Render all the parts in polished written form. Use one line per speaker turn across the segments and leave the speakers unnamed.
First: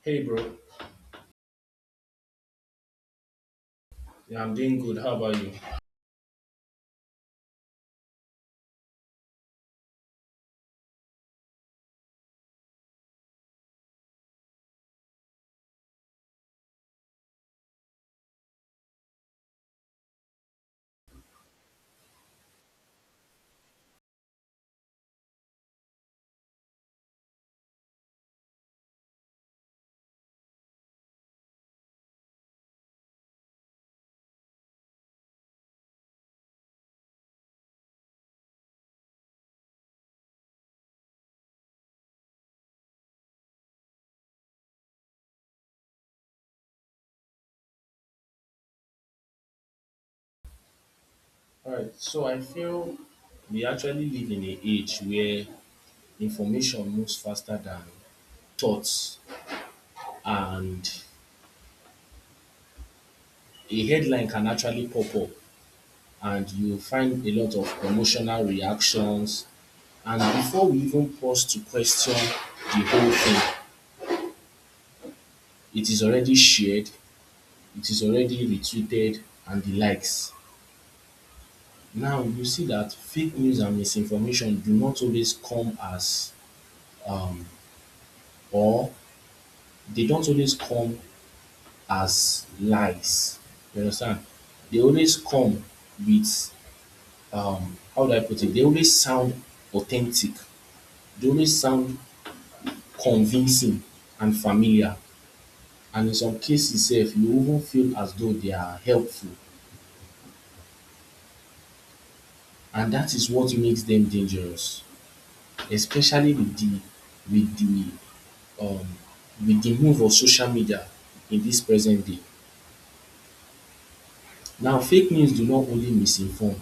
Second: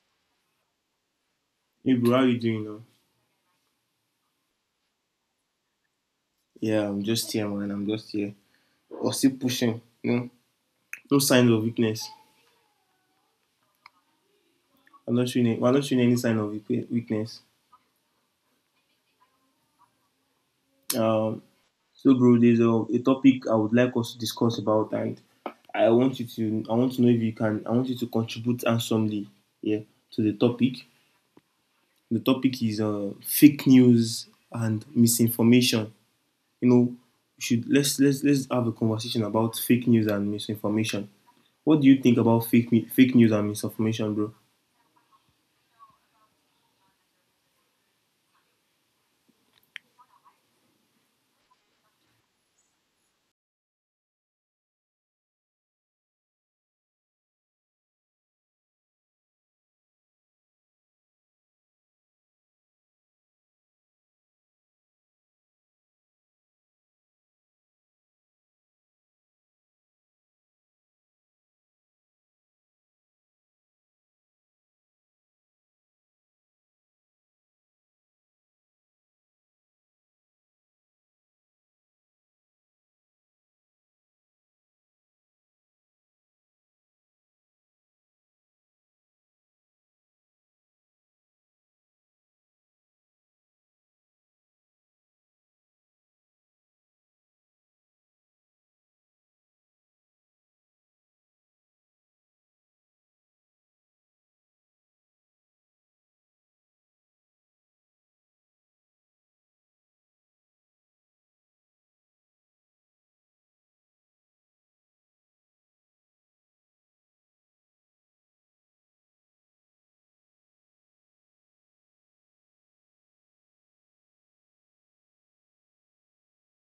Hey bro,
Hey bro, how you doing now?
yeah, I'm doing good. How about you?
Yeah, I'm just here, man. I'm just here. We're still pushing. You know? No sign of weakness. I'm not showing. We're not showing any sign of weakness. Um, so bro, there's a topic I would like us to discuss about, and I want you to. I want to know if you can. I want you to contribute handsomely. Yeah, to the topic. The topic is fake news and misinformation. you know, should Let's have a conversation about fake news and misinformation. What do you think about fake news and misinformation, bro?
All right. So I feel we actually live in an age where information moves faster than thoughts, and a headline can actually pop up, and you find a lot of emotional reactions. And before we even pause to question the whole thing, it is already shared, it is already retweeted, and the likes. Now you see that fake news and misinformation do not always come as um or they don't always come as lies. You understand? They always come with how do I put it? They always sound authentic. They always sound convincing and familiar. And in some cases sef you even feel as though they are helpful, and that is what makes them dangerous, especially with the um with the move of social media in this present day. Now fake news do not only misinform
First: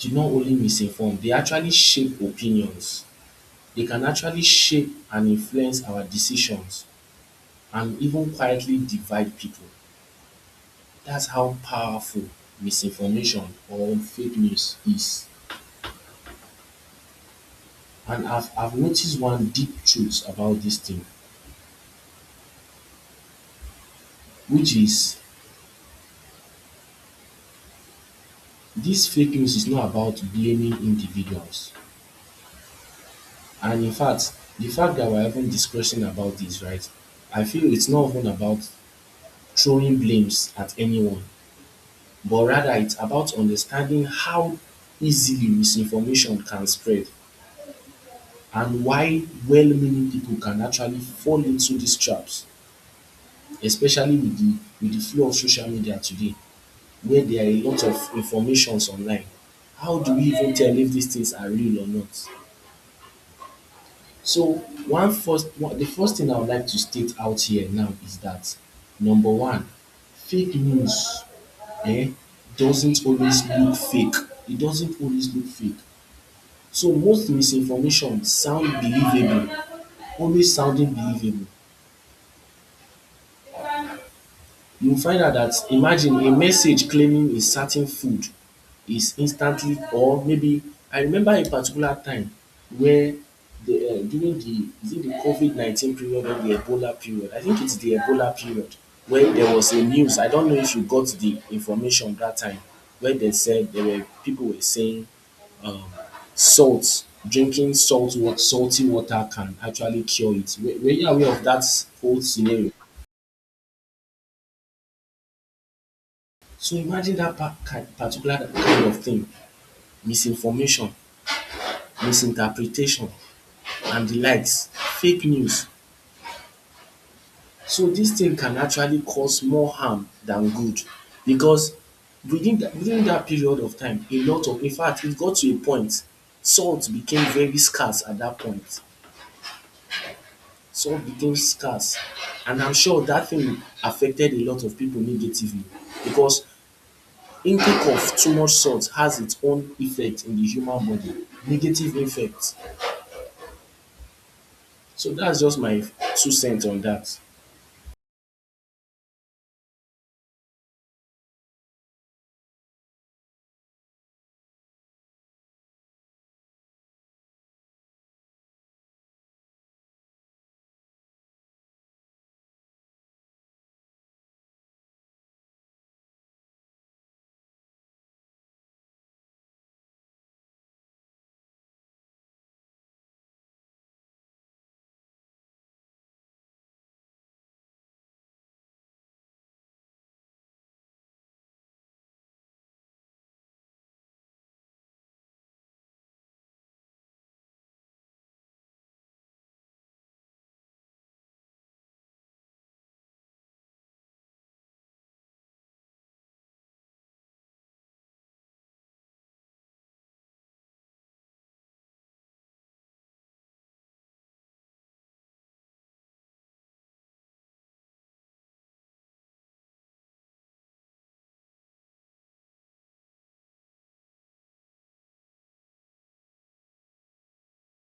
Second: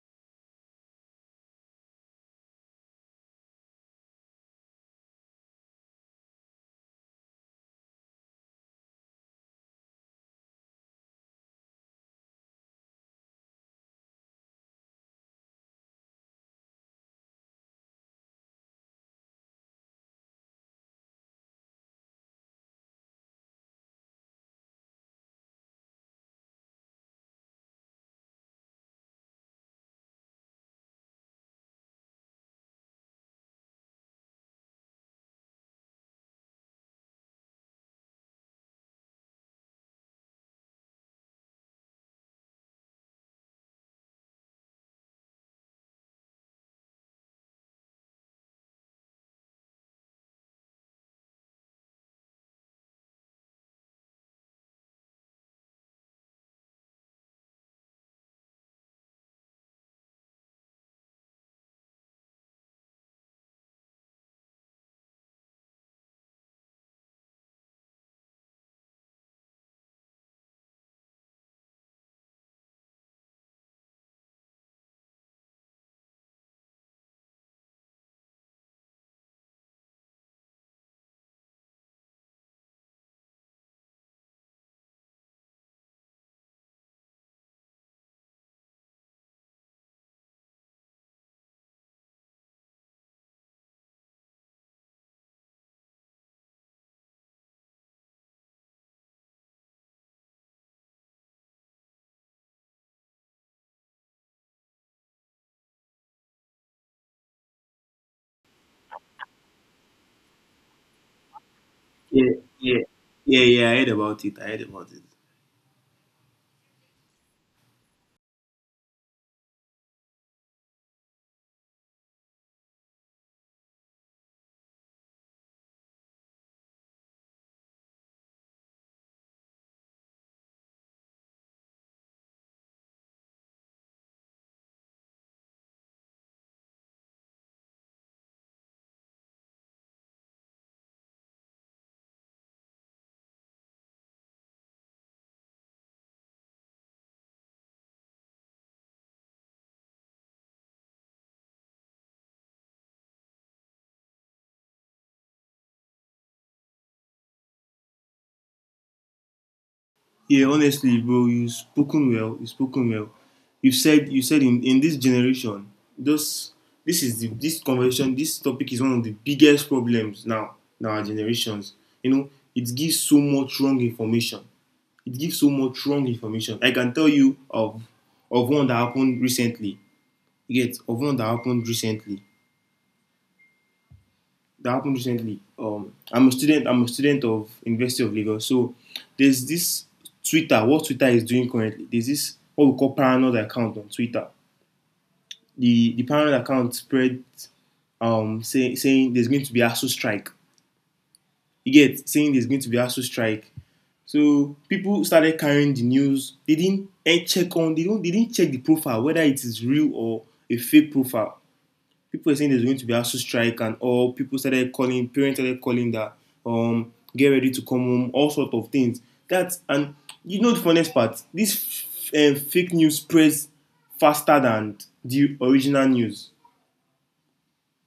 do not only misinform, they actually shape opinions. They can actually shape and influence our decisions and even quietly divide people. That's how powerful misinformation or fake news is. And I've noticed one deep truth about this thing, which is this fake news is not about blaming individuals. And in fact, the fact that we're even discussing about this, right? I feel it's not even about throwing blames at anyone, but rather it's about understanding how easily misinformation can spread and why well-meaning people can actually fall into these traps, especially with the flow of social media today, where there are a lot of informations online. How do we even tell if these things are real or not? So one first one the first thing I would like to state out here now is that, number one, fake news um doesn't always look fake. It doesn't always look fake. So most misinformation sound believable, always sounding believable. You find out that, imagine a message claiming a certain food is instantly, or maybe I remember a particular time where the during the, is it the covid 19 period or the ebola period? I think its the ebola period, where there was a news. I don't know if you got the information dat time, where dem said there were people were saying, um, salt, salty water can actually cure it. Were you aware of that whole
Yeah,
scenario?
yeah, yeah, yeah. I heard about it. I heard about it.
So imagine that particular kind of thing, misinformation, misinterpretation, and the likes, fake news. So this thing can actually cause more harm than good, because within that period of time, a lot of, in fact, it got to a point, salt became very scarce at that point. Some became scarce, and I'm sure that thing affected a lot of people negatively, because intake of too much salt has its own effect in the human body, negative effect. So that's just my two cents on that.
Yeah, honestly, bro, you spoken well. You spoken well. You said in this generation, this this conversation, this topic is one of the biggest problems now in our generations. You know, it gives so much wrong information. It gives so much wrong information. I can tell you of one that happened recently. You get of one that happened recently. That happened recently. I'm a student. I'm a student of University of Lagos. So there's this Twitter. What Twitter is doing currently? There's this what we call paranoid account on Twitter. The paranoid account spread saying there's going to be ASU strike. You get saying there's going to be ASU strike. So people started carrying the news. They didn't check on. They don't. They didn't check the profile whether it is real or a fake profile. People were saying there's going to be a strike and all. People started calling. Parents started calling that get ready to come home. All sorts of things. That's and you know the funniest part. This fake news spreads faster than the original news.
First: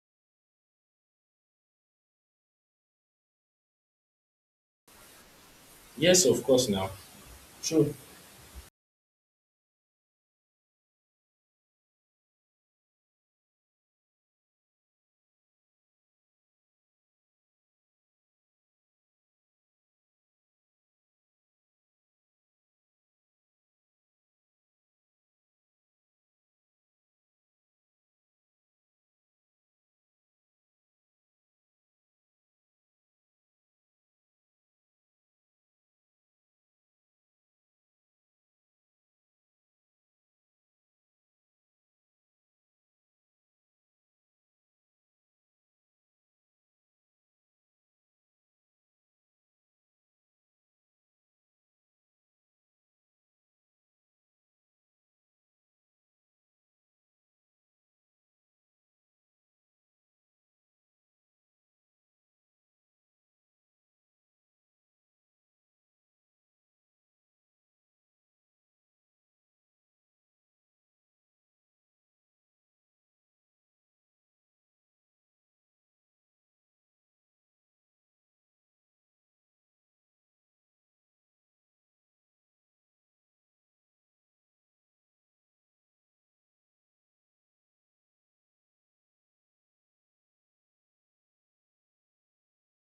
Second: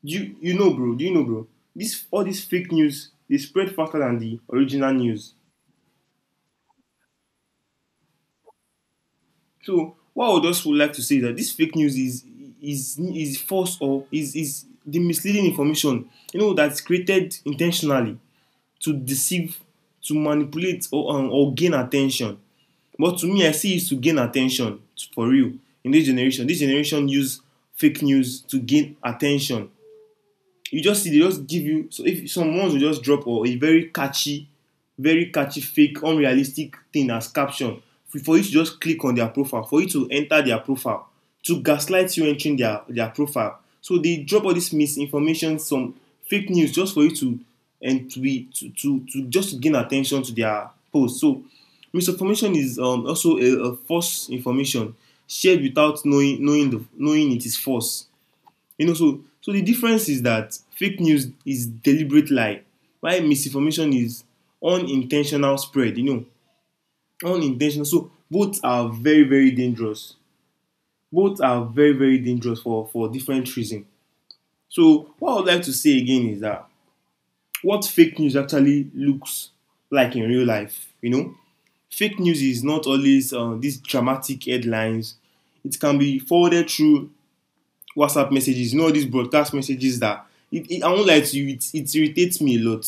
You know, bro? Do you know, bro? This all this fake news, they spread faster than the original news.
Yes, of course now. Sure.
So what I would just like to say is that this fake news is false or is the misleading information, you know, that's created intentionally to deceive, to manipulate, or gain attention. But to me, I see it's to gain attention for real in this generation. This generation use fake news to gain attention. You just see they just give you, so if some ones will just drop or a very catchy fake unrealistic thing as caption for you to just click on their profile, for you to enter their profile, to gaslight you entering their profile, so they drop all this misinformation, some fake news, just for you to and to be to just to gain attention to their post. So misinformation is also a false information shared without knowing it is false. You know, so so the difference is that fake news is deliberate lie, while misinformation is unintentional spread. You know, unintentional. So both are very dangerous. Both are very dangerous for different reasons. So what I would like to say again is that what fake news actually looks like in real life. You know, fake news is not always these dramatic headlines. It can be forwarded through WhatsApp messages, you know, all these broadcast messages that I won't lie to you, it irritates me a lot.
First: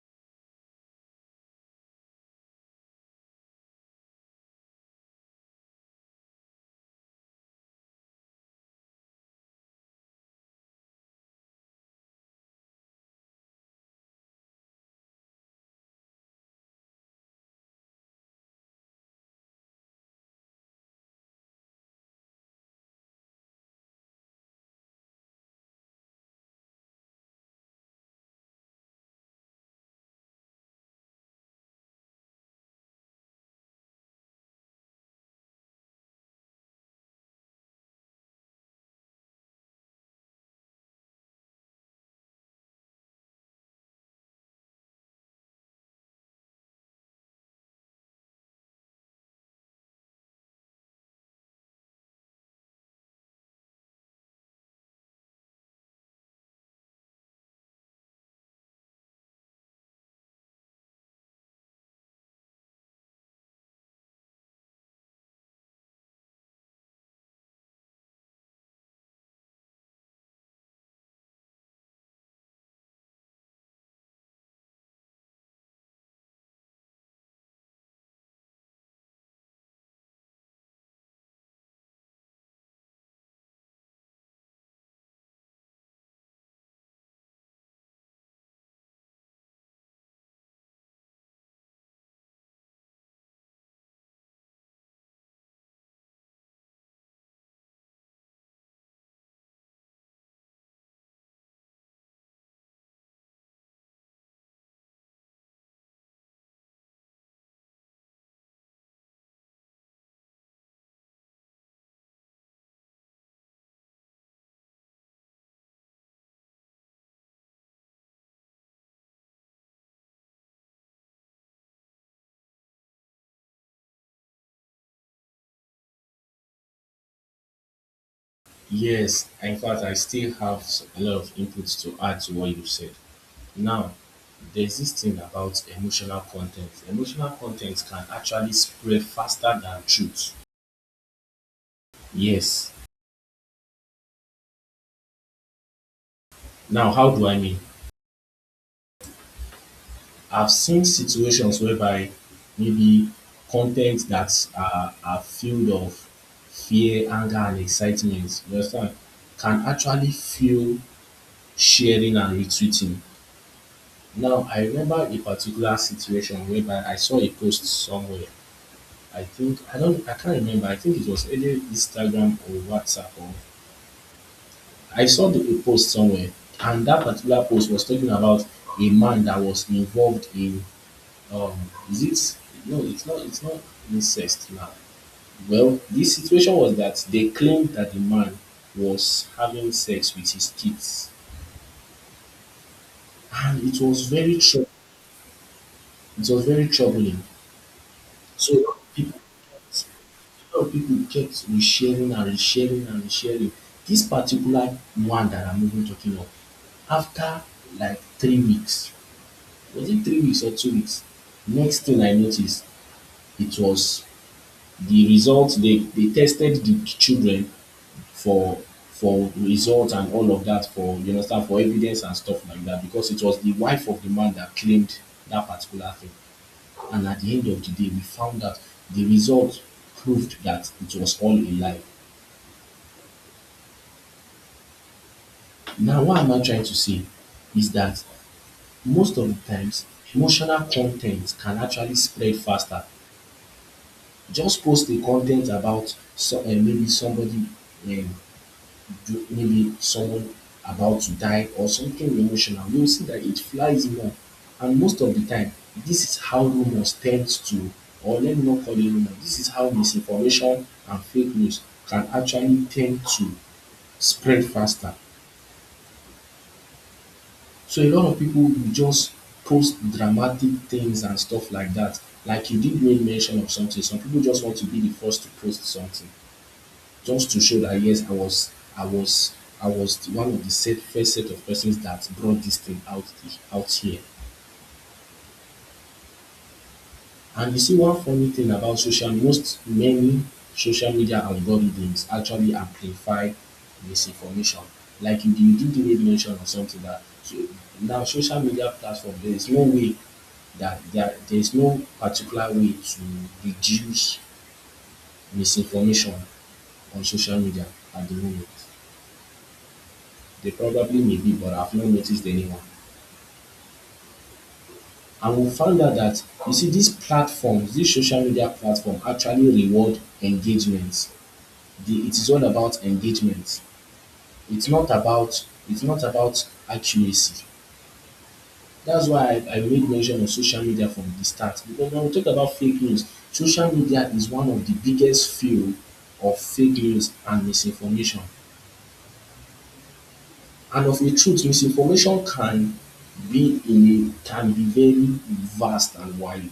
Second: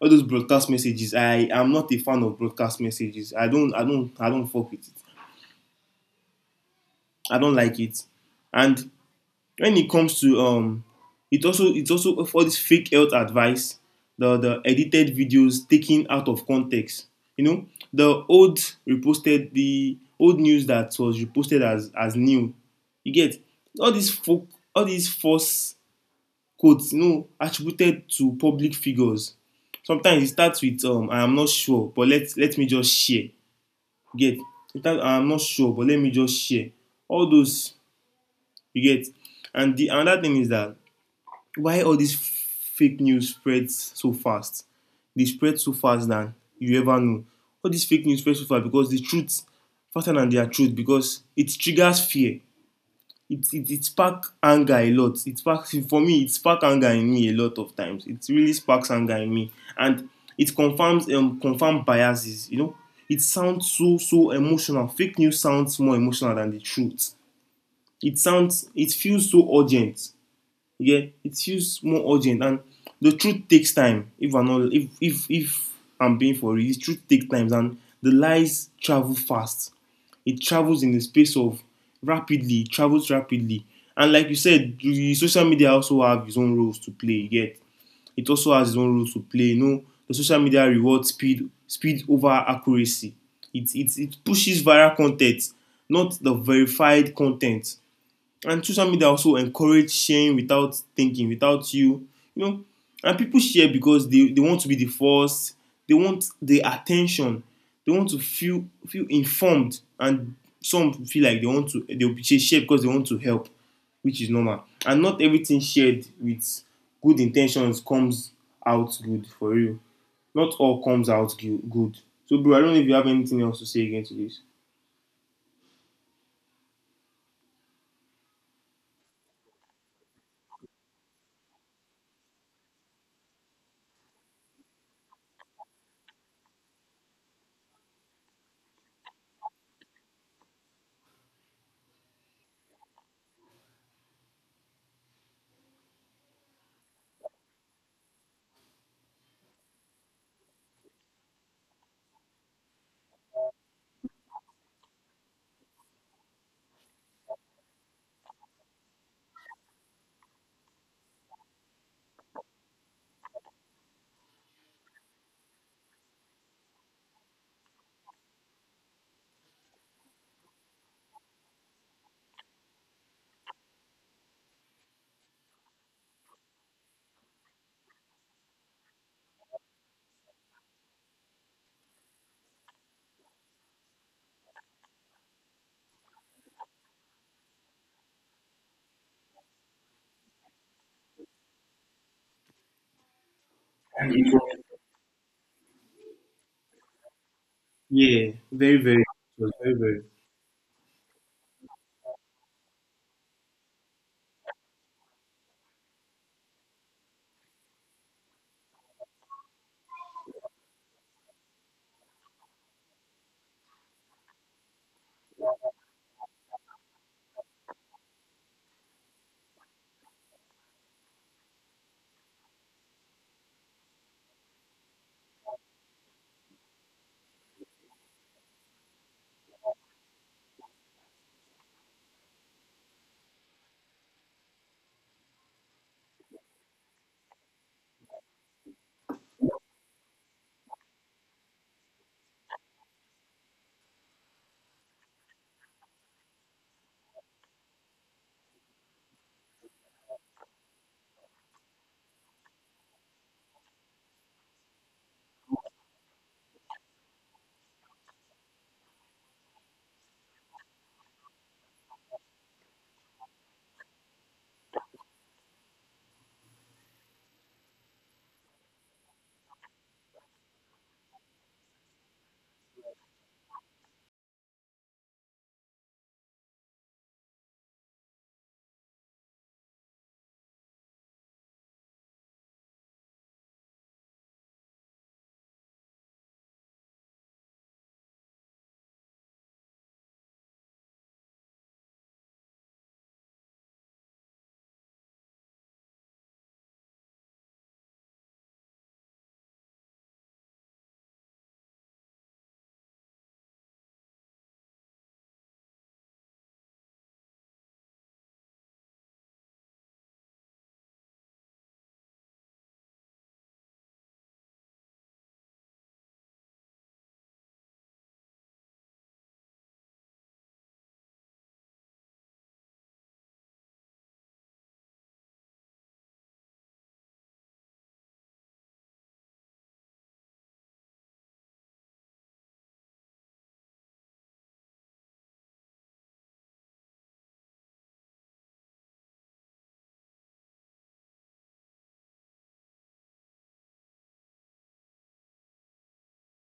All those broadcast messages. I am not a fan of broadcast messages. I don't fuck with it. I don't like it. And when it comes to it also it's also for this fake health advice, the edited videos taken out of context. You know, the old reposted the old news that was reposted as new. You get all these folk all these false quotes, you know, attributed to public figures. Sometimes it starts with I am not sure but let me just share. You get, it starts I am not sure but let me just share. All those, you get, and the another thing is that why all this fake news spreads so fast. They spread so fast than you ever know. All this fake news spread so fast because the truth faster than their truth, because it triggers fear. It sparks anger a lot, it sparks for me it sparks anger in me a lot of times, it really sparks anger in me. And it confirms confirms biases, you know. It sounds so emotional. Fake news sounds more emotional than the truth. It feels so urgent. Yeah, it feels more urgent. And the truth takes time. If I'm being for real, the truth takes time and the lies travel fast. It travels in the space of rapidly it travels rapidly. And like you said, the social media also have its own roles to play. Yet, it also has its own roles to play. You know, the social media rewards speed over accuracy. It pushes viral content, not the verified content. And social media also encourage sharing without thinking, without you, you know. And people share because they want to be the first. They want the attention. They want to feel informed. And some feel like they want to they will share because they want to help, which is normal. And not everything shared with good intentions comes out good. For real, not all comes out good. So bro, I don't know if you have anything else to say again to this.
Yes, in fact, I still have a lot of inputs to add to what you said. Now, there's this thing about emotional content. Emotional content can actually spread faster than truth. Yes. Now, how do I mean? I've seen situations whereby, maybe, content that are filled of fear, anger, and excitement, you understand, can actually fuel sharing and retweeting. Now, I remember a particular situation whereby I saw a post somewhere. I think, I can't remember. I think it was either Instagram or WhatsApp. Or, I saw a post somewhere, and that particular post was talking about a man that was involved in um is it no it's not it's not incest, now. Well, the situation was that they claimed that the man was having sex with his kids, and it was it was very troubling.
Yeah,
So a lot
very
of
very
people
very
kept,
very
a lot of people kept resharing and resharing and resharing. This particular one that I'm even talking of, after like 3 weeks, was it 3 weeks or 2 weeks, next thing I noticed, it was the results. They tested the children for for results and all of that for, you understand, for evidence and stuff like that, because it was the wife of the man that claimed that particular thing. And at the end of the day, we found that the results proved that it was all a lie. Now, what am I trying to say is that most of the times emotional content can actually spread faster. Just post a content about, so, maybe somebody, um, do maybe someone about to die, or something emotional, you'll see that it flies in up. And most of the time, this is how rumors tend to, or let me not call it rumor, this is how misinformation and fake news can actually tend to spread faster. So a lot of people will just post dramatic things and stuff like that. Like you did make mention of something, some people just want to be the first to post something, just to show that, yes, I was, I was one of the set, first set of persons that brought this thing out here. And you see, one funny thing about most many social media algorithms actually amplify misinformation. Like you did make mention of something that, so, now social media platform, there is no way that there is no particular way to reduce misinformation on social media at the moment. They probably may be, but I've not noticed anyone. And we found out that, you see, these platforms, these social media platforms actually reward engagement. It is all about engagement. It's not about, it's not about accuracy. That's why I made mention of social media from the start. Because when we talk about fake news, social media is one of the biggest field of fake news and misinformation. And of a truth, misinformation can be in a can be very vast and wide.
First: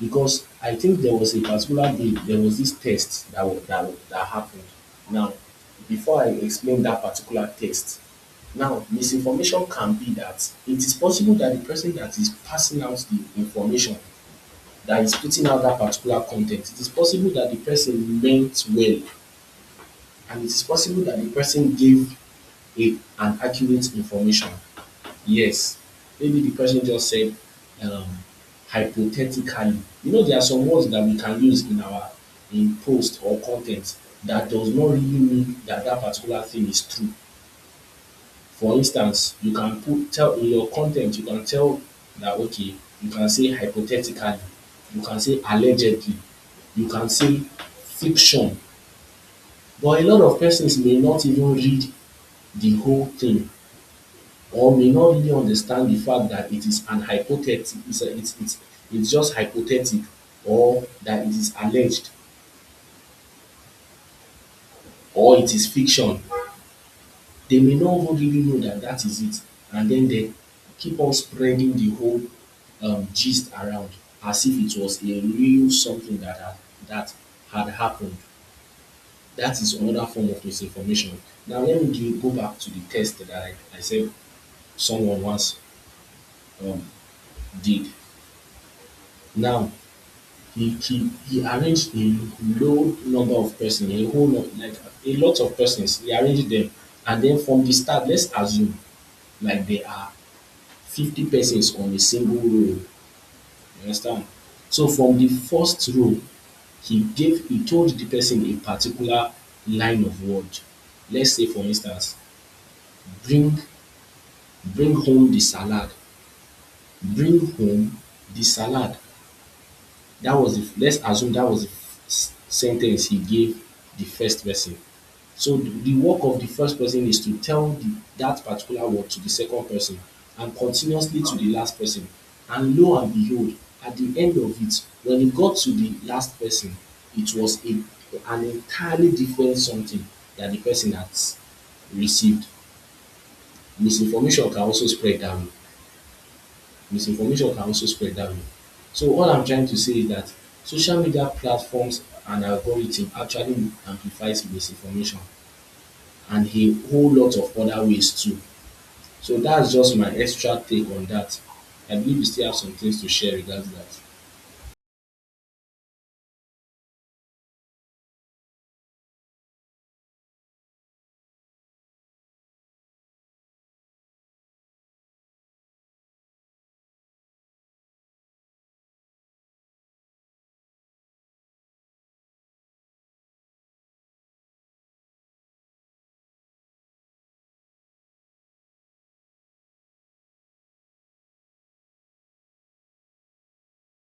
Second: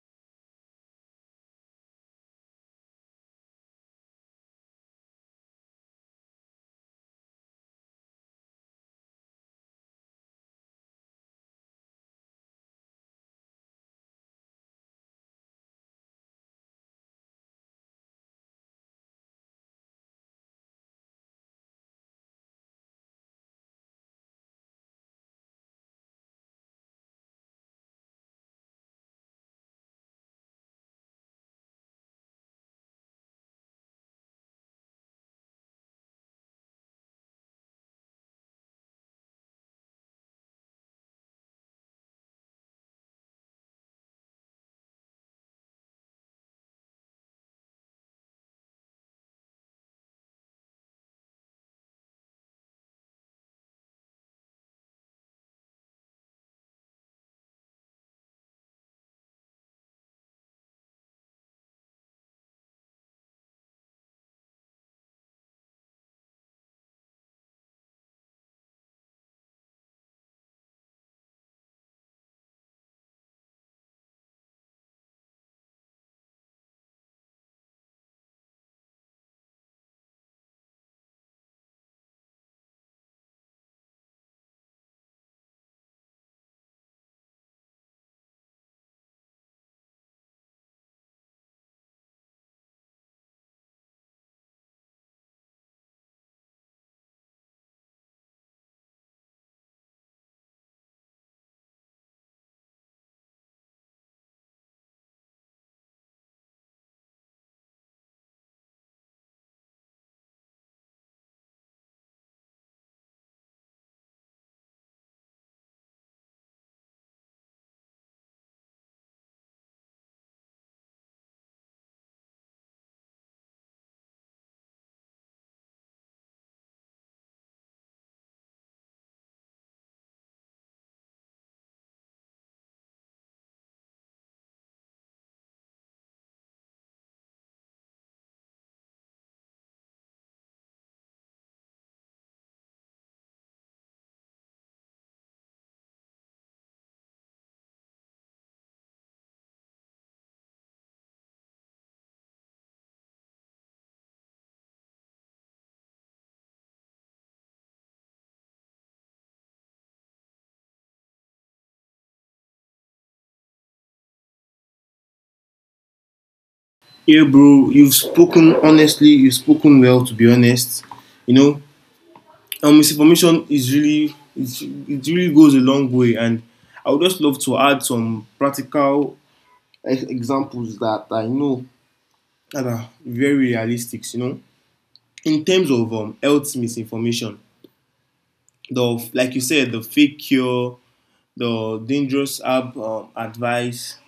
Because I think there was a particular day, there was this test that, that happened. Now, before I explain that particular test, now misinformation can be that, it is possible that the person that is passing out the information, that is putting out that particular content, it is possible that the person meant well, and it is possible that the person gave a, an accurate information. Yes. Maybe the person just said, um, hypothetically. You know, there are some words that we can use in our in post or content that does not really mean that that particular thing is true. For instance, you can put tell in your content, you can tell that, okay, you can say hypothetically, you can say allegedly, you can say fiction. But a lot of persons may not even read the whole thing, or may not really understand the fact that it is an hypothetical, it's just hypothetical, or that it is alleged, or it is fiction. They may not even really know that that is it, and then they keep on spreading the whole gist around as if it was a real something that had, that had happened. That is another form of misinformation. Now, let me go back to the test that I said someone once, um, did. Now, he arranged a low number of persons, a whole lot, like a lot of persons. He arranged them, and then from the start, let's assume like there are 50 persons on a single row. You understand? So from the first row, he told the person a particular line of word. Let's say, for instance, bring bring home the salad, bring home the salad. That was the, let's assume that was the sentence he gave the first person. So the work of the first person is to tell that particular word to the second person, and continuously to the last person. And lo and behold, at the end of it, when it got to the last person, it was an entirely different something that the person had received. Misinformation can also spread that way, misinformation can also spread that way. So what I'm trying to say is that social media platforms and algorithm actually amplifies misinformation and a whole lot of other ways too. So that's just my extra take on that. I believe you still have some things to share regarding that.
Yeah, bro, you've spoken honestly. You've spoken well, to be honest. You know, misinformation is really, it's, it really goes a long way. And I would just love to add some practical examples that I know that are very realistic. You know, in terms of health misinformation, the like you said, the fake cure, the dangerous app advice,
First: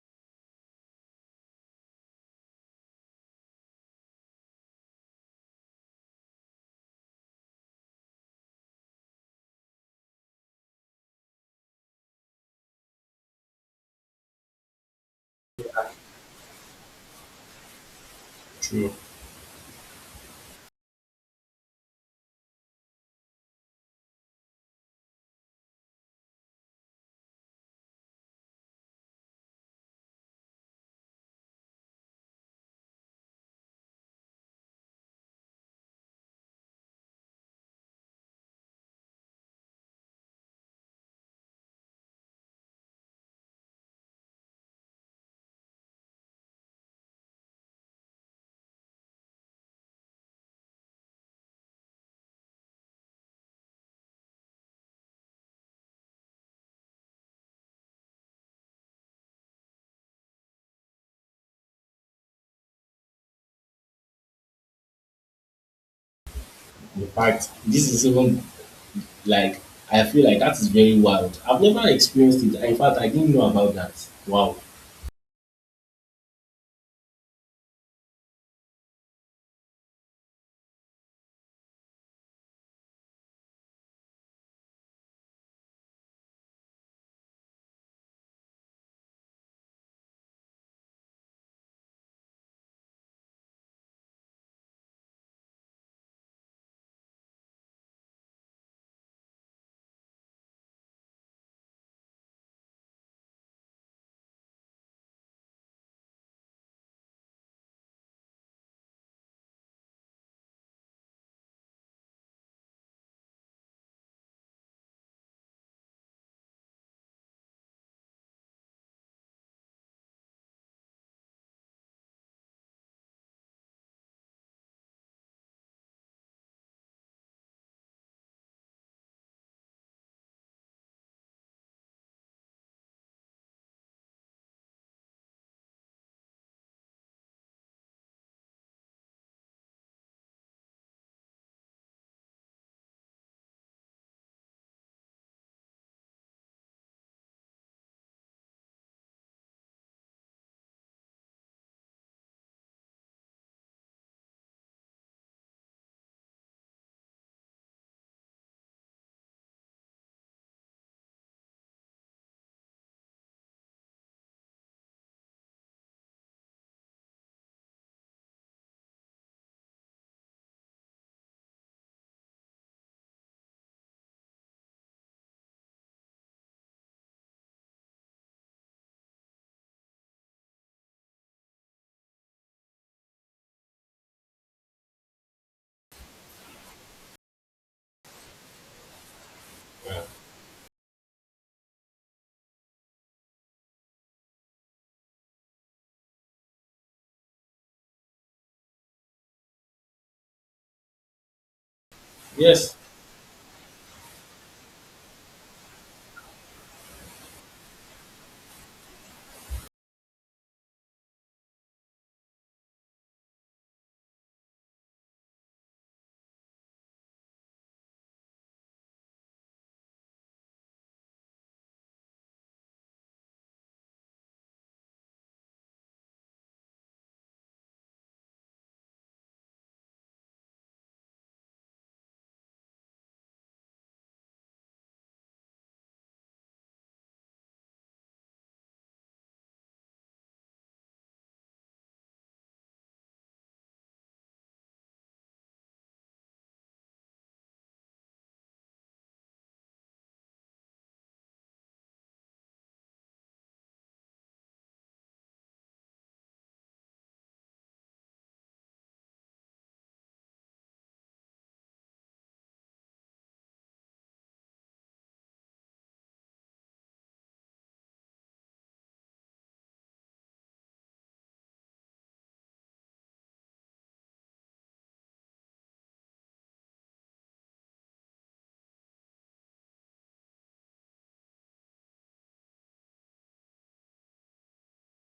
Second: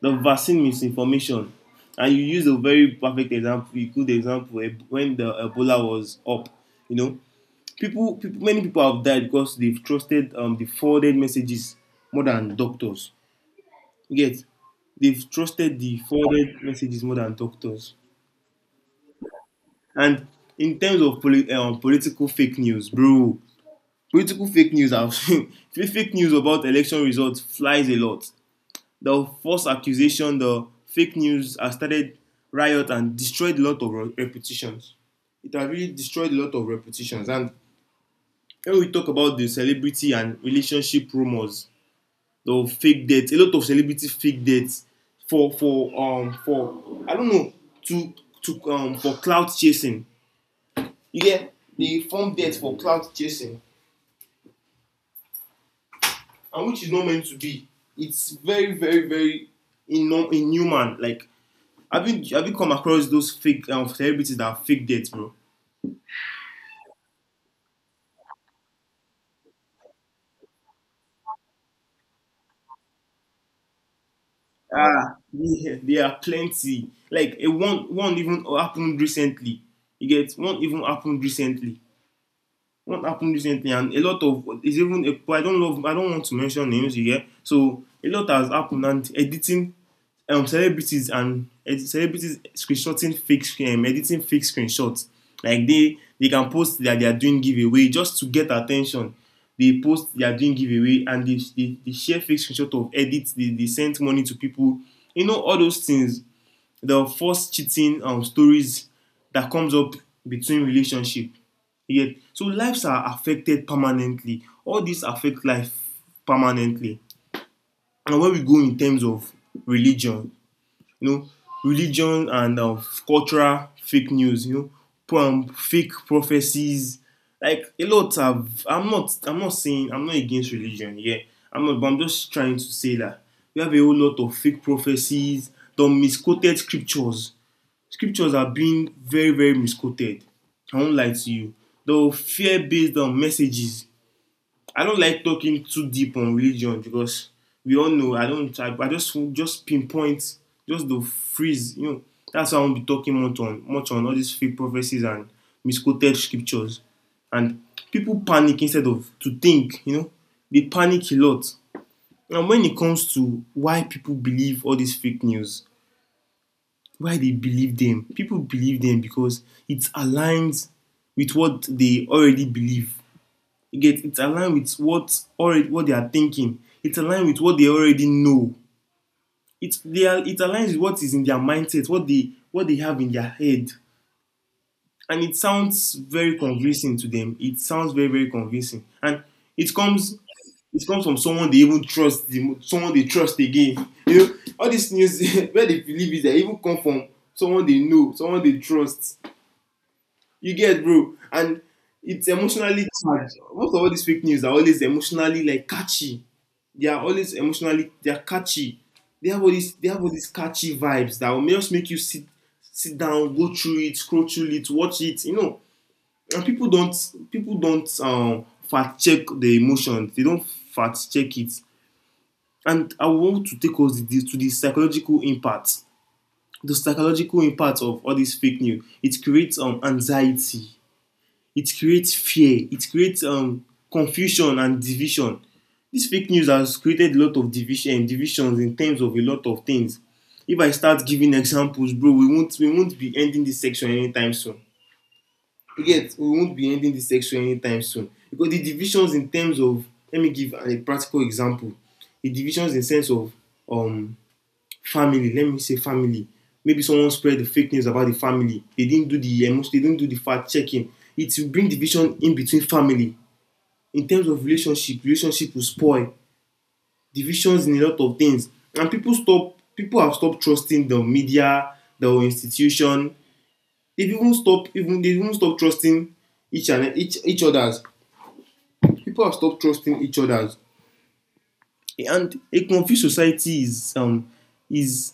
the vaccine misinformation. And you use a very perfect example, a good example, eh, when the ebola was up, you know, people, many people have died because they've trusted the forwarded messages more than doctors. You They've trusted the forwarded messages more than doctors.
True.
And in terms of political fake news, bro, political fake news have fake news about election results flies a lot. The false accusation, the fake news has started riot and destroyed a lot of reputations. It has really destroyed a lot of reputations. And when we talk about the celebrity and relationship rumors, the fake dates, a lot of celebrity fake dates for I don't know to for clout chasing. You get, they form dates for clout chasing, and which is not meant to be. It's very very very inhuman. Like, have you come across those fake celebrities that are fake dates, bro?
In fact, this is even like, I feel like that is very wild. I've never experienced it. In fact, I didn't know about that. Wow.
Ah, yeah, there are plenty. Like a one even happened recently. You get one even happened recently. What happened recently, and a lot of it's even a, but I don't want to mention names here. So a lot has happened. And editing celebrities and celebrities screenshotting fake screen editing fake screenshots. Like they can post that they are doing giveaway just to get attention. They post they are doing giveaway and they share fake screenshot of edits, they sent money to people, you know, all those things. The first cheating stories that comes up between relationship. Yet so lives are affected permanently. All this affect life permanently. And when we go in terms of religion, you know, religion and cultural fake news, you know, fake prophecies. Like a lot have, I'm not saying I'm not against religion, yeah, I'm not, but I'm just trying to say that we have a whole lot of fake prophecies, the misquoted scriptures. Scriptures are being very, very misquoted. I won't lie to you. Though fear based on messages. I don't like talking too deep on religion because we all know I don't I just pinpoint just the freeze, you know. That's why I won't be talking much on all these fake prophecies and misquoted scriptures. And people panic instead of to think, you know, they panic a lot. And when it comes to why people believe all this fake news, why they believe them. People believe them because it aligns with what they already believe. You get, it's aligned with what already what they are thinking. It's aligned with what they already know. It aligns with what is in their mindset, what they have in their head. And it sounds very convincing to them. It sounds very very convincing, and it comes it comes from someone they even trust, someone they trust again. You know, all this news where they believe is they even come from someone they know, someone they trust. You get, bro, and it's
Yes,
emotionally charged. Most of all these fake news are always emotionally like catchy. They are always emotionally they are catchy. They have all these catchy vibes that will just make you sit down, go through it, scroll through it, watch it. And people don't fact check the emotion. They don't fact check it, and I want to take us to the psychological impact. The psychological impact of all this fake news: it creates anxiety, it creates fear, it creates confusion and division. This fake news has created a lot of divisions in terms of a lot of things. If I start giving examples, bro, we won't be ending this section anytime soon. You get, we won't be ending this section anytime soon because the divisions in terms of— let me give a practical example. The divisions in sense of um family. Let me say family. Maybe someone spread the fake news about the family, they didn't do the emotion, they didn't do the fact checking, it will bring division in between family. In terms of relationship, relationship will spoil. Divisions in a lot of things. And people have stopped trusting the media, the institution. They've even stopped, even they've even stopped trusting each others. People have stopped trusting each other. And a confused society is is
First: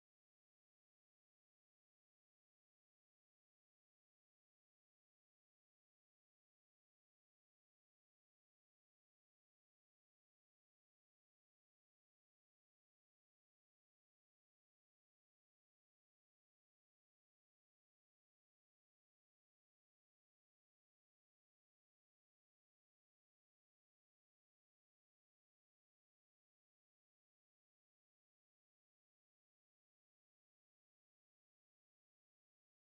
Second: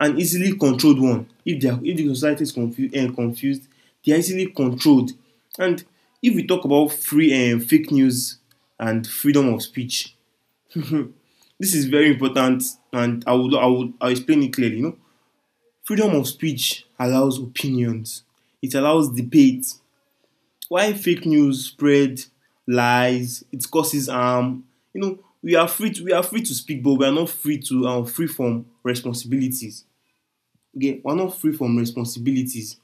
an easily controlled one. If the society is confused and confused, they are easily controlled. And if we talk about free and fake news and freedom of speech— this is very important, and I'll explain it clearly, you know. Freedom of speech allows opinions, it allows debate. Why fake news spread lies, it causes harm. You know, we are free to speak, but we are not free to— free from responsibilities. Okay, we are not free from responsibilities.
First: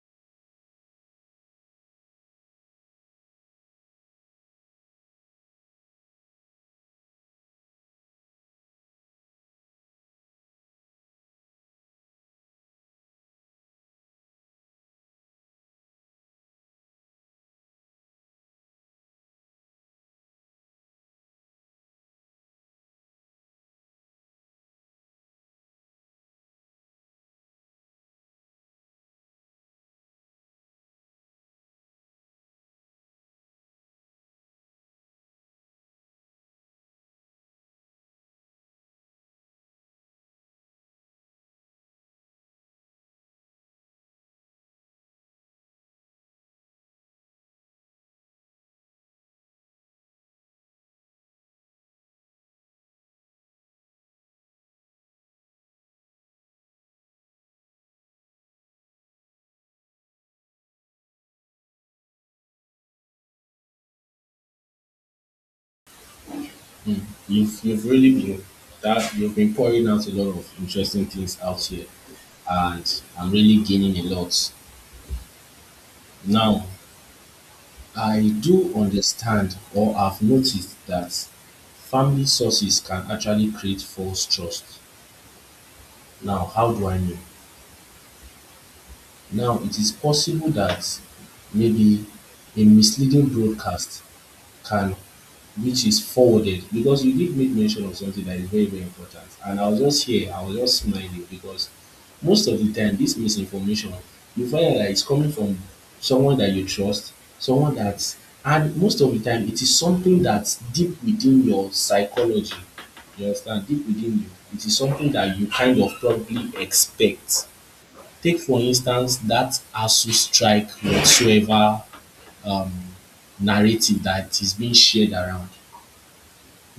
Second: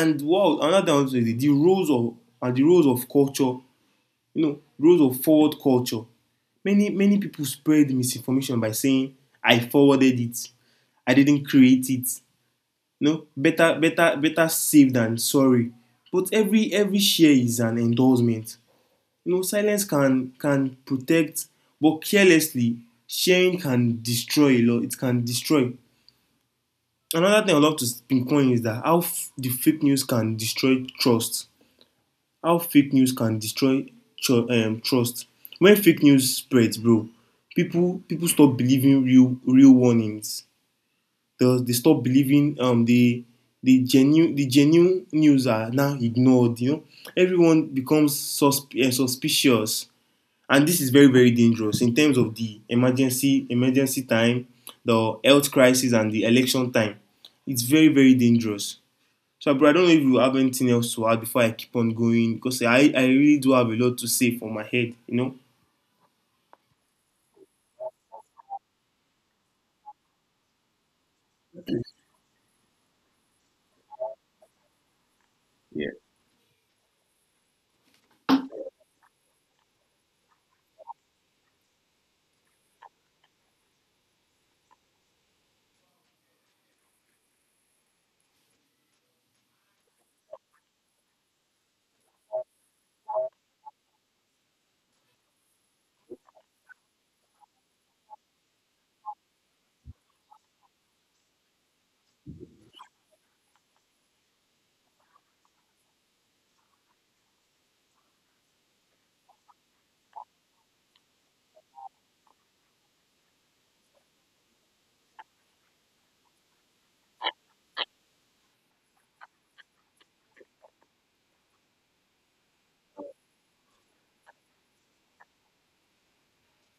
And what another thing is the roles of— and the roles of culture. You know, roles of forward culture. Many many people spread misinformation by saying, "I forwarded it. I didn't create it." You know, better safe than sorry. But every share is an endorsement. You know, silence can protect, but carelessly sharing can destroy a lot. It can destroy. Another thing I love to pinpoint is that how the fake news can destroy trust. How fake news can destroy trust. When fake news spreads, bro, people stop believing real warnings. They stop believing the the genuine news are now ignored. You know, everyone becomes suspicious, and this is very very dangerous in terms of the emergency time, the health crisis, and the election time. It's very very dangerous. So bro, I don't know if you have anything else to add before I keep on going, because I really do have a lot to say for my head, you know.
you've really been, that you've been pouring out a lot of interesting things out here, and I'm really gaining a lot.
Yeah.
Now, I do understand or have noticed that family sources can actually create false trust. Now, how do I know? Now, it is possible that maybe a misleading broadcast can, which is forwarded, because you did make mention of something that is very very important and I was just here, I was just smiling because most of the time this misinformation, you find out that it's coming from someone that you trust, someone that, and most of the time it is something that's deep within your psychology, you understand, deep within you. It is something that you kind of probably expect. Take for instance that ASU strike whatsoever, um, narrative that is being shared around,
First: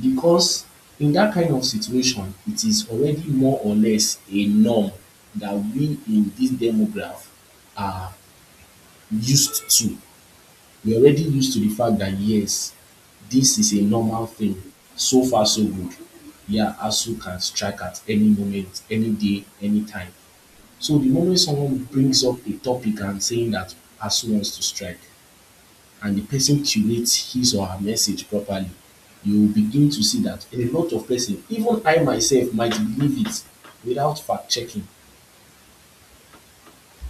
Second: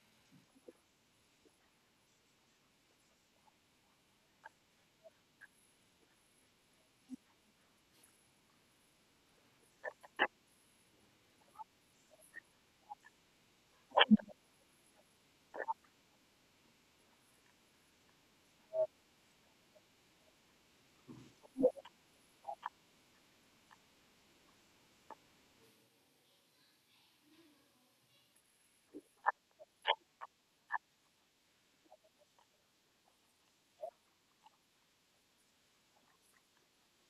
because in that kind of situation, it is already more or less a norm that we in this demograph are used to. We're already used to the fact that yes, this is a normal thing. So far, so good. Yeah, ASU can strike at any moment, any day, any time. So the moment someone brings up a topic and saying that ASU wants to strike, and the person curates his or her message properly, you will begin to see that a lot of person, even I myself, might believe it without fact checking.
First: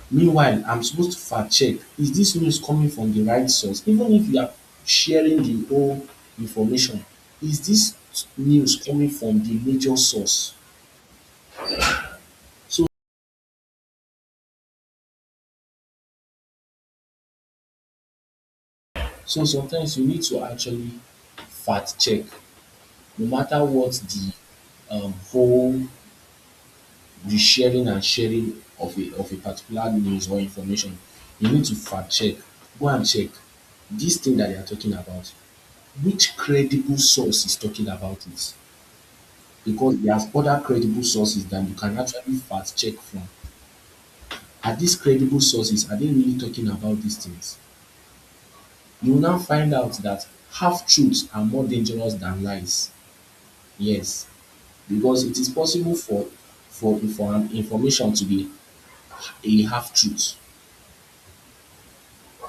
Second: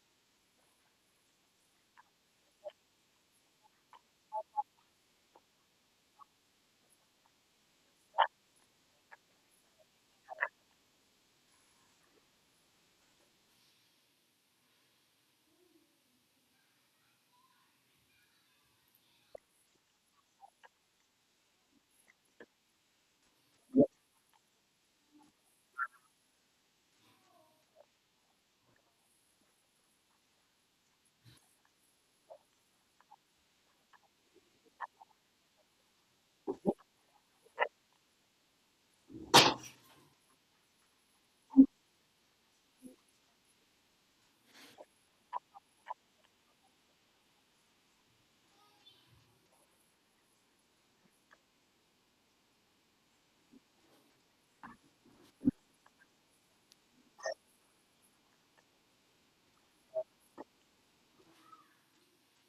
Meanwhile, I'm supposed to fact check. Is this news coming from the right source? Even if you are sharing the whole information, is this news coming from the major source? So, so sometimes you need to actually fact check no matter what the whole, the sharing and sharing of a particular news or information, you need to fact check. Go and check this thing that they are talking about. Which credible source is talking about it? Because there's other credible sources that you can actually fact check from. Are these credible sources, are they really talking about these things? You will now find out that half truths are more dangerous than lies. Yes, because it is possible for for an information to be a half truth,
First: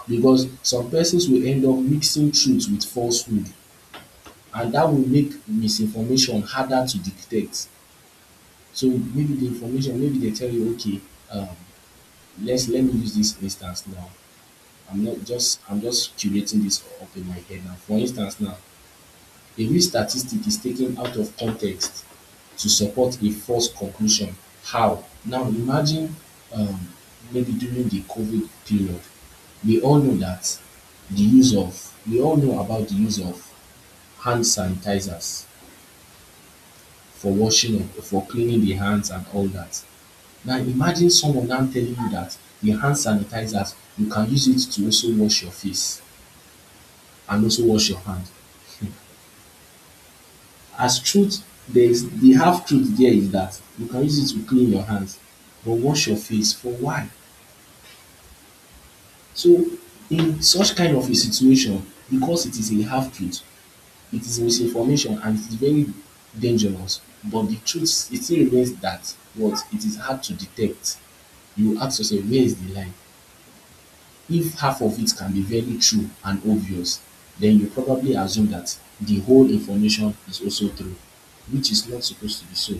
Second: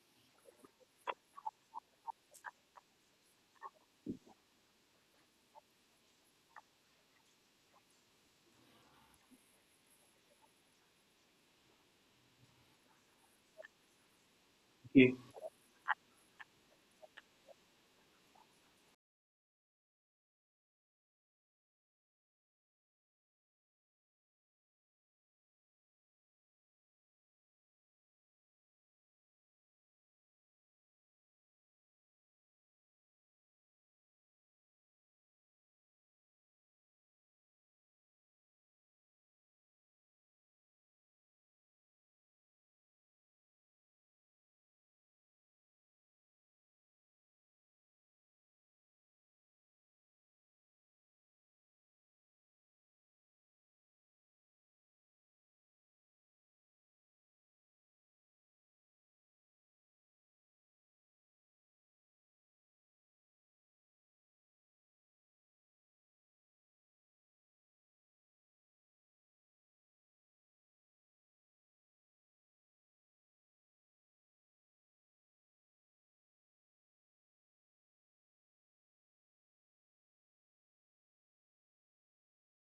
because some persons will end up mixing truth with falsehood, and that will make misinformation harder to detect. So maybe the information, maybe they tell you, okay, um, let me use this instance now. I'm
yeah,
not just I'm just curating this up in my head now. For instance now, a real statistic is taken out of context to support a false conclusion. How? Now imagine, um, maybe during the COVID period, we all know that we all know about the use of hand sanitizers for washing up, for cleaning the hands and all that. Now imagine someone now telling you that the hand sanitizers, you can use it to also wash your face and also wash your hand. As truth, there's the half truth there is that you can use it to clean your hands, but wash your face for why? So in such kind of a situation, because it is a half truth, it is misinformation and it's very dangerous. But the truth, it still remains that what it is hard to detect. You ask yourself, where is the line? If half of it can be very true and obvious, then you probably assume that the whole information is also true, which is not supposed to be so.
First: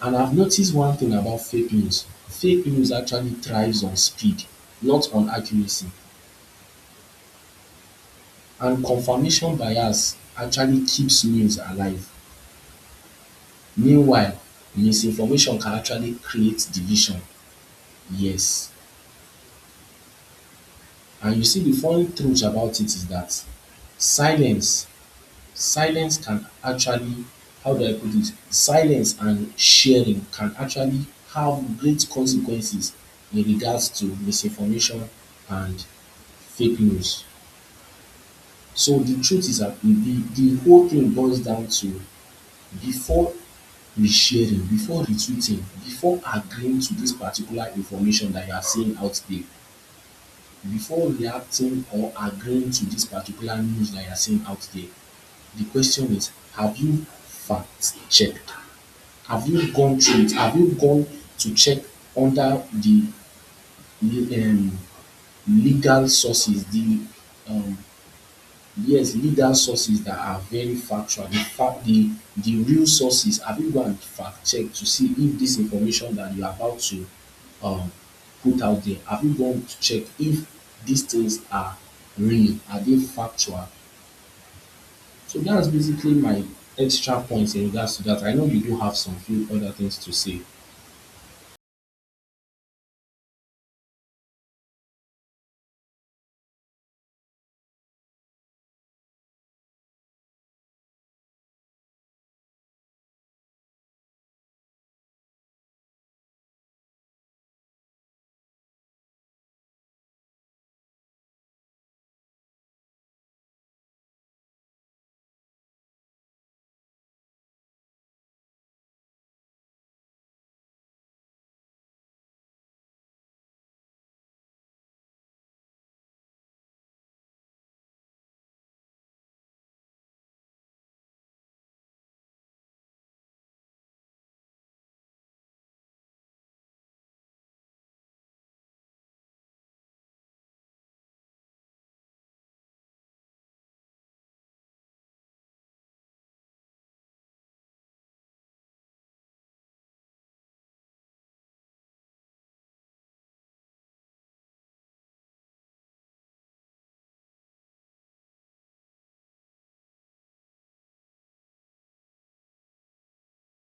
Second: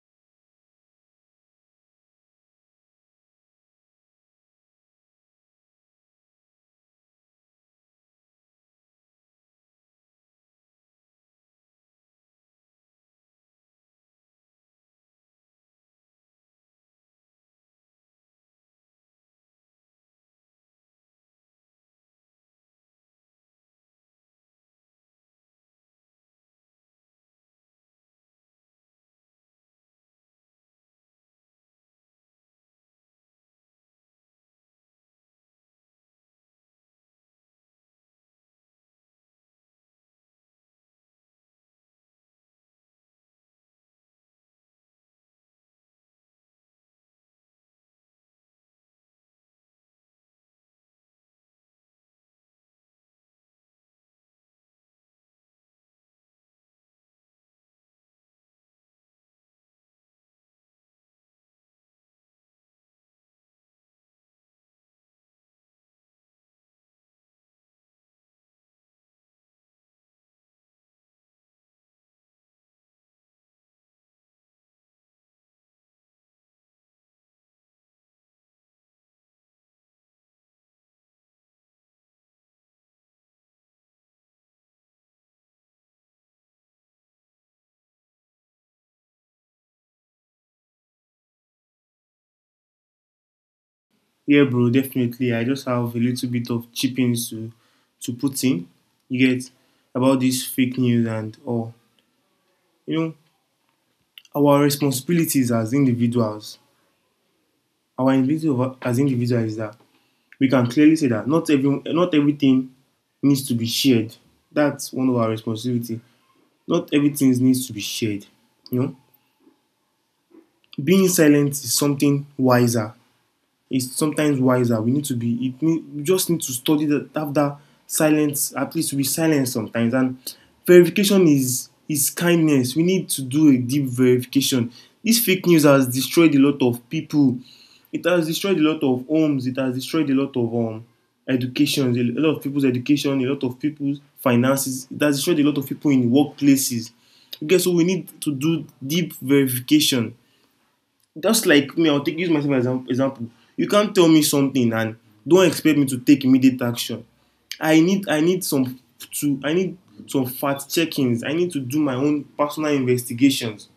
And I've noticed one thing about fake news actually thrives on speed, not on accuracy. And confirmation bias actually keeps news alive. Meanwhile, misinformation can actually create division. Yes. And you see, the funny truth about it is that silence silence can actually, how do I put it, silence and sharing can actually have great consequences in regards to misinformation and fake news. So the truth is that the whole thing boils down to, before resharing, before retweeting, before agreeing to this particular information that you are seeing out there, before reacting or agreeing to this particular news that you are seeing out there, the question is, have you fact checked? Have you gone through it? Have you gone to check under the um, legal sources, the um, yes, legal sources that are very factual, the fact, the real sources. Have you gone and fact check to see if this information that you are about to um, put out there, have you gone to check if these things are real? Are they factual? So that's basically my extra points in regards to that. I know you do have some few other things to say.
yeah, bro, definitely. I just have a little bit of chippings to— to put in. You get, about this fake news and all, you know, our responsibilities as individuals. Our individuals is that we can clearly say that not everything needs to be shared. That's one of our responsibility. Not everything needs to be shared. You know, being silent is something wiser is sometimes wiser. We need to be, we just need to study that, have that silence, at least we silence sometimes. And verification is kindness. We need to do a deep verification. This fake news has destroyed a lot of people. It has destroyed a lot of homes. It has destroyed a lot of education, a lot of people's education, a lot of people's finances. It has destroyed a lot of people in workplaces. Okay, so we need to do deep verification. Just like me, I'll take— use myself as an example. You can't tell me something and don't expect me to take immediate action. I need I need some I need some fact checkings. I need to do my own personal investigations.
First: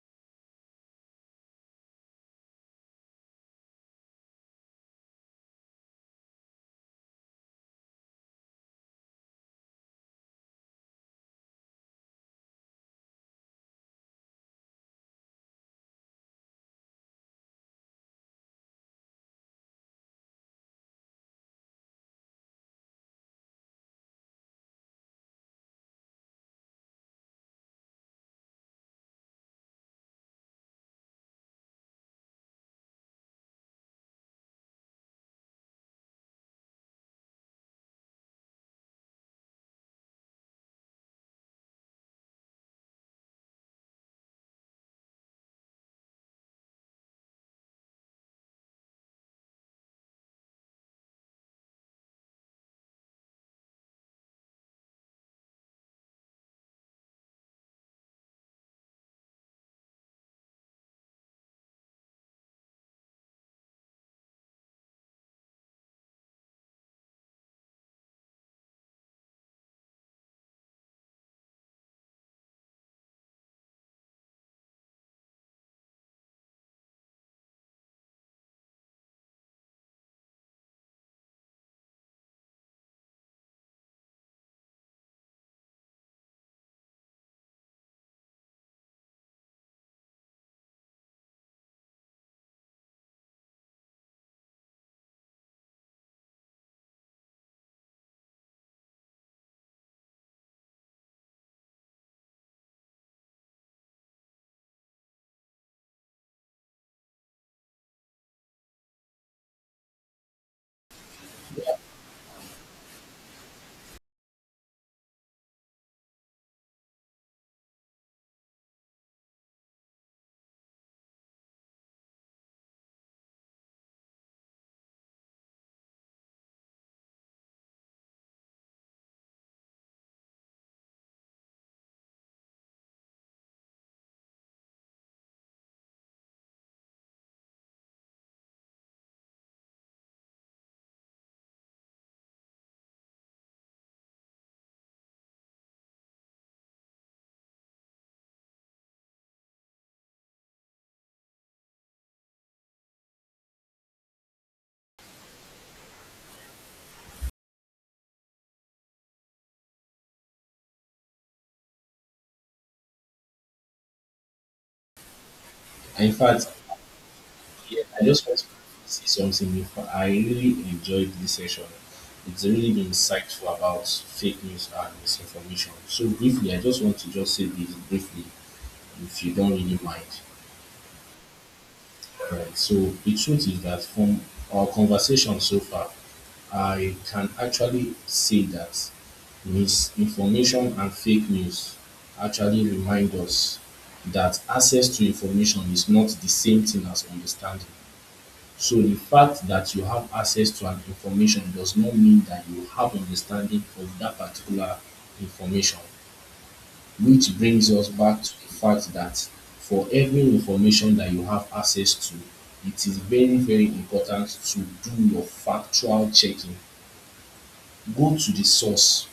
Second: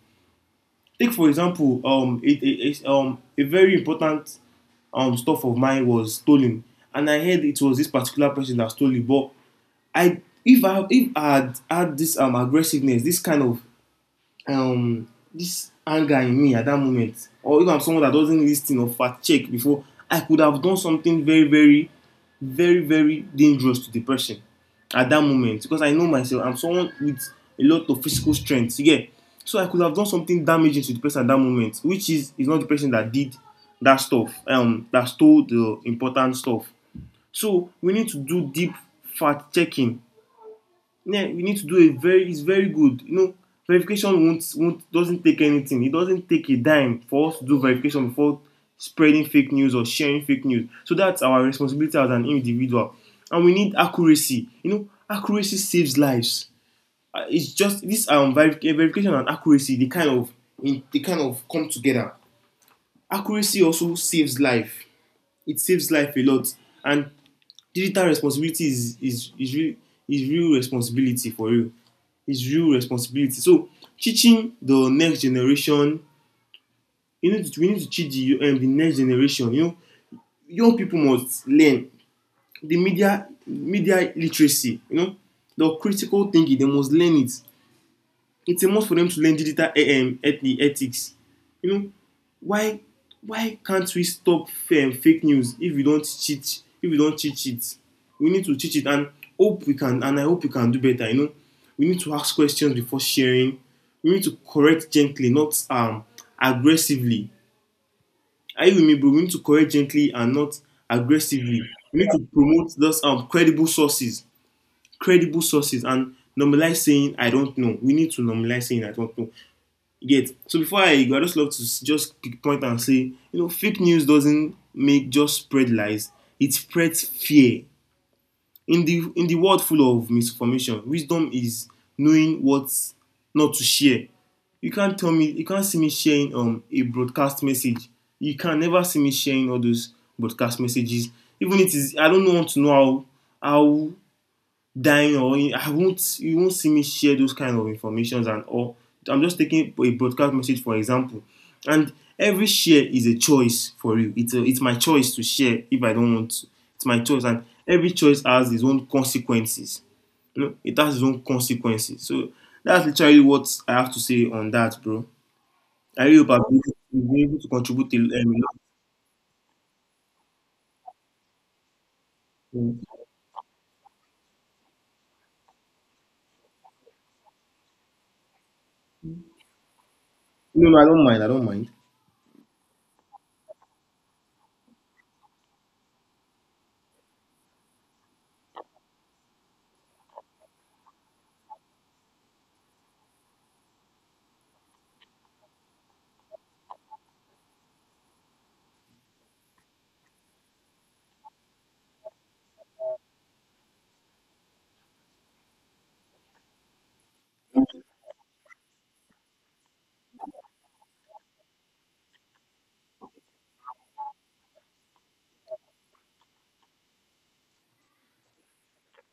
Take for example, a very important stuff of mine was stolen, and I heard it was this particular person that stole it. But I if I if I had had this aggressiveness, this kind of um this anger in me at that moment, or if I'm someone that doesn't listen or fact check before, I could have done something very very very very dangerous to the person at that moment. Because I know myself, I'm someone with a lot of physical strength, you get. So I could have done something damaging to the person at that moment, which is not the person that did that stuff, that stole the important stuff. So we need to do deep fact checking. Yeah, we need to do a very— it's very good. You know, verification won't doesn't take anything. It doesn't take a dime for us to do verification before spreading fake news or sharing fake news. So that's our responsibility as an individual. And we need accuracy. You know, accuracy saves lives. It's just this verification and accuracy. They kind of come together. Accuracy also saves life. It saves life a lot. And digital responsibility is real, is real responsibility for you. It's real responsibility. So teaching the next generation, we need to teach the next generation. You know, young people must learn the media media literacy. You know, the critical thinking. They must learn it. It's a must for them to learn digital ethics. You know, why— why can't we stop fake news if we don't cheat, if we don't teach it? We need to teach it, and hope we can and I hope we can do better. You know, we need to ask questions before sharing. We need to correct gently, not aggressively. Are you with me, bro? We need to correct gently and not aggressively. We need to promote those credible sources, and normalize saying I don't know. We need to normalize saying I don't know. You get, so before I go, I just love to just pick point and say, you know, fake news doesn't make just spread lies; it spreads fear. In the world full of misinformation, wisdom is knowing what not to share. You can't tell me, you can't see me sharing a broadcast message. You can never see me sharing all those broadcast messages. Even it is, I don't want to know how— dying or I won't— you won't see me share those kind of informations and all. I'm just taking a broadcast message for example, and every share is a choice for you. It's my choice to share if I don't want to. It's my choice, and every choice has its own consequences. You know, it has its own consequences. So that's literally what I have to say on that, bro. I
And in
really hope I've
fact,
been able— I been able to
yeah,
contribute to,
I just want to
a
say something. In fact, I really enjoyed this session. It's really been
lot.
insightful about fake news and misinformation. So briefly, I just want to just say this briefly, if you don't really mind.
No, no, I don't mind. I don't mind.
Right. So the truth is that, from our conversation so far, I can actually say that misinformation and fake news actually remind us that access to information is not the same thing as understanding. So the fact that you have access to an information does not mean that you have understanding of that particular information. Which brings us back to the fact that for every information that you have access to, it is very, very important to do your factual checking. Go to the source.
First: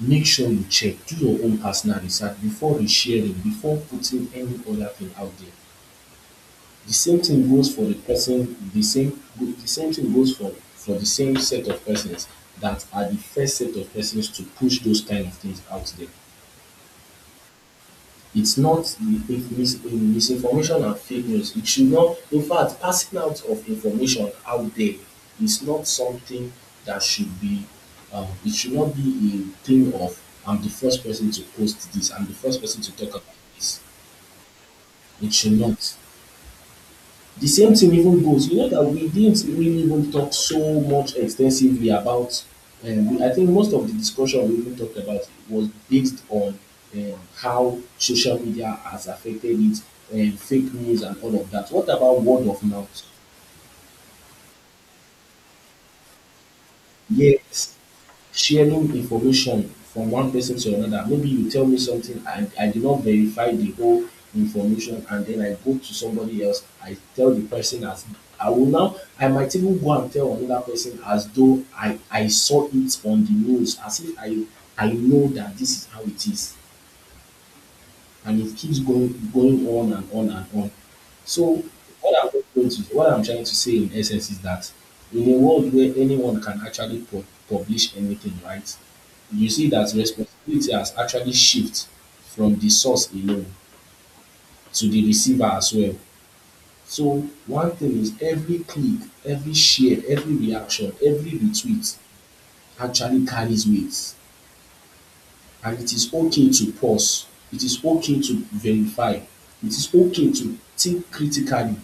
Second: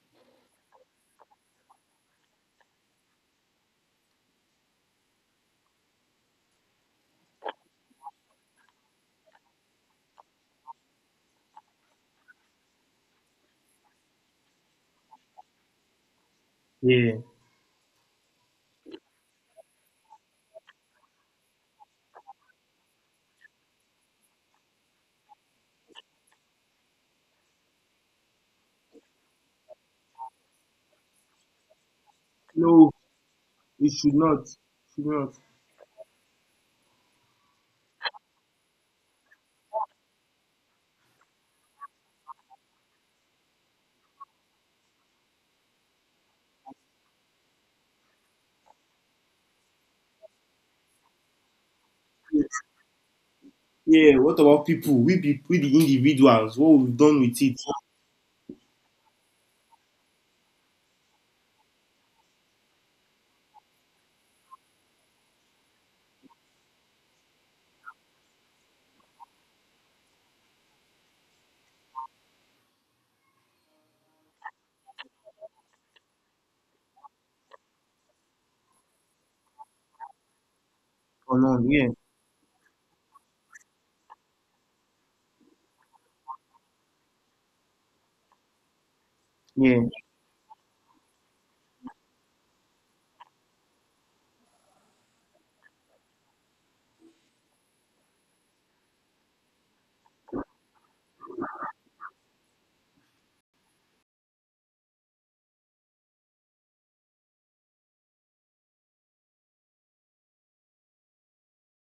Make sure you check. Do your own personal research before resharing, before putting any other thing out there. The same thing goes for the person, the same the same thing goes for the same set of persons that are the first set of persons to push those kind of things out there.
Yeah.
It's not misinformation and fake news. It should not, in fact, passing out of information out there is not something that should be, it should not be a thing of, I'm the first person to post this, I'm the first person
No,
to talk about this.
it should not. Should
It
not.
should not. The same thing even goes, you know that we didn't really even talk so much extensively about, I think most of the discussion we even talked about was based on how social media has affected it, fake news and all of that. What about word of mouth?
Yeah, what about people? We the individuals. What we've done with it?
Yes, sharing information from one person to another. Maybe you tell me something, I did not verify the whole information, and then I go to somebody else, I tell the person as I will now, I might even go and tell another person as though I saw it on the news, as if I know that this is how it is, and it keeps going on and on and on.
Or not?
So
Yeah,
what I'm trying to say in essence is that in a world where anyone can actually publish anything, right? You see
yeah,
that responsibility has actually shifted from the source alone to the receiver as well. So one thing is, every click, every share, every reaction, every retweet actually carries weight. And it is okay to pause. It is okay to verify. It is okay to think critically,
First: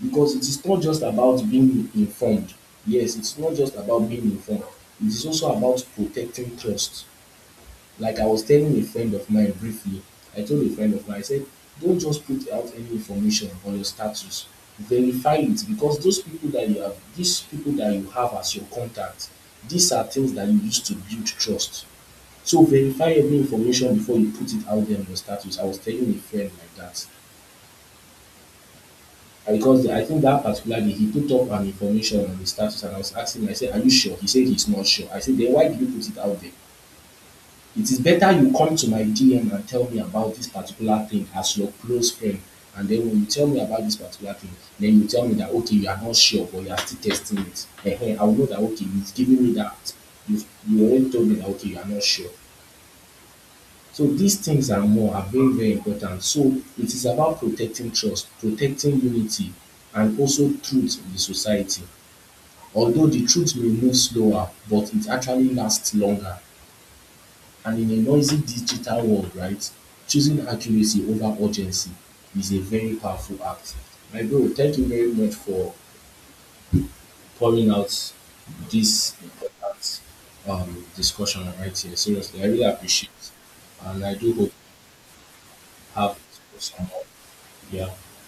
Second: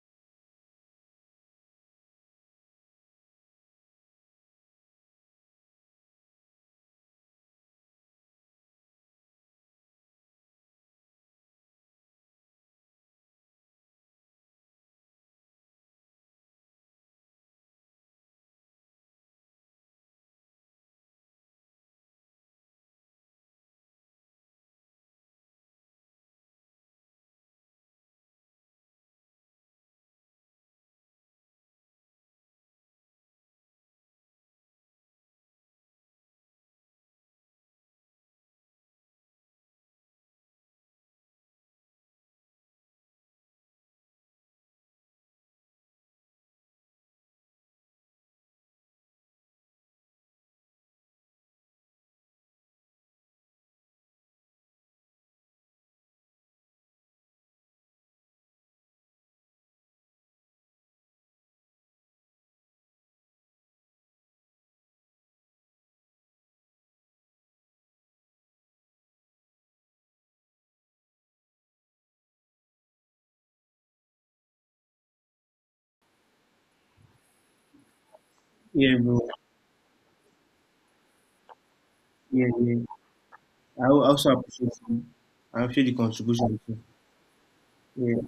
because it is not just about being informed. Yes, it's not just about being informed. It is also about protecting trust. Like I was telling a friend of mine briefly, I told a friend of mine, I said, don't just put out any information on your status. Verify it, because those people that you have, these people that you have as your contact, these are things that you use to build trust. So verify every information before you put it out there on your status. I was telling a friend like that. And because I think that particular day he put up an information on his status and I was asking him, I said, are you sure? He said he's not sure. I said, then why did you put it out there? It is better you come to my DM and tell me about this particular thing as your close friend. And then when you tell me about this particular thing, then you tell me that okay, you are not sure, but you are still testing it. Ehen, I will know that okay, you've given me that. You already told me that okay, you are not sure. So these things and more are very, very important. So it is about protecting trust, protecting unity, and also truth in the society. Although the truth may move slower, but it actually lasts longer. And in a noisy digital world, right, choosing accuracy over urgency is a very powerful act. My bro, thank you very much for pouring out
yeah,
this
bro.
important discussion right here. Seriously,
Yeah,
I really
yeah.
appreciate it. And I
Also
do hope
appreciate you. I appreciate the
you have
contribution, too.
some more. Yeah.
Yeah.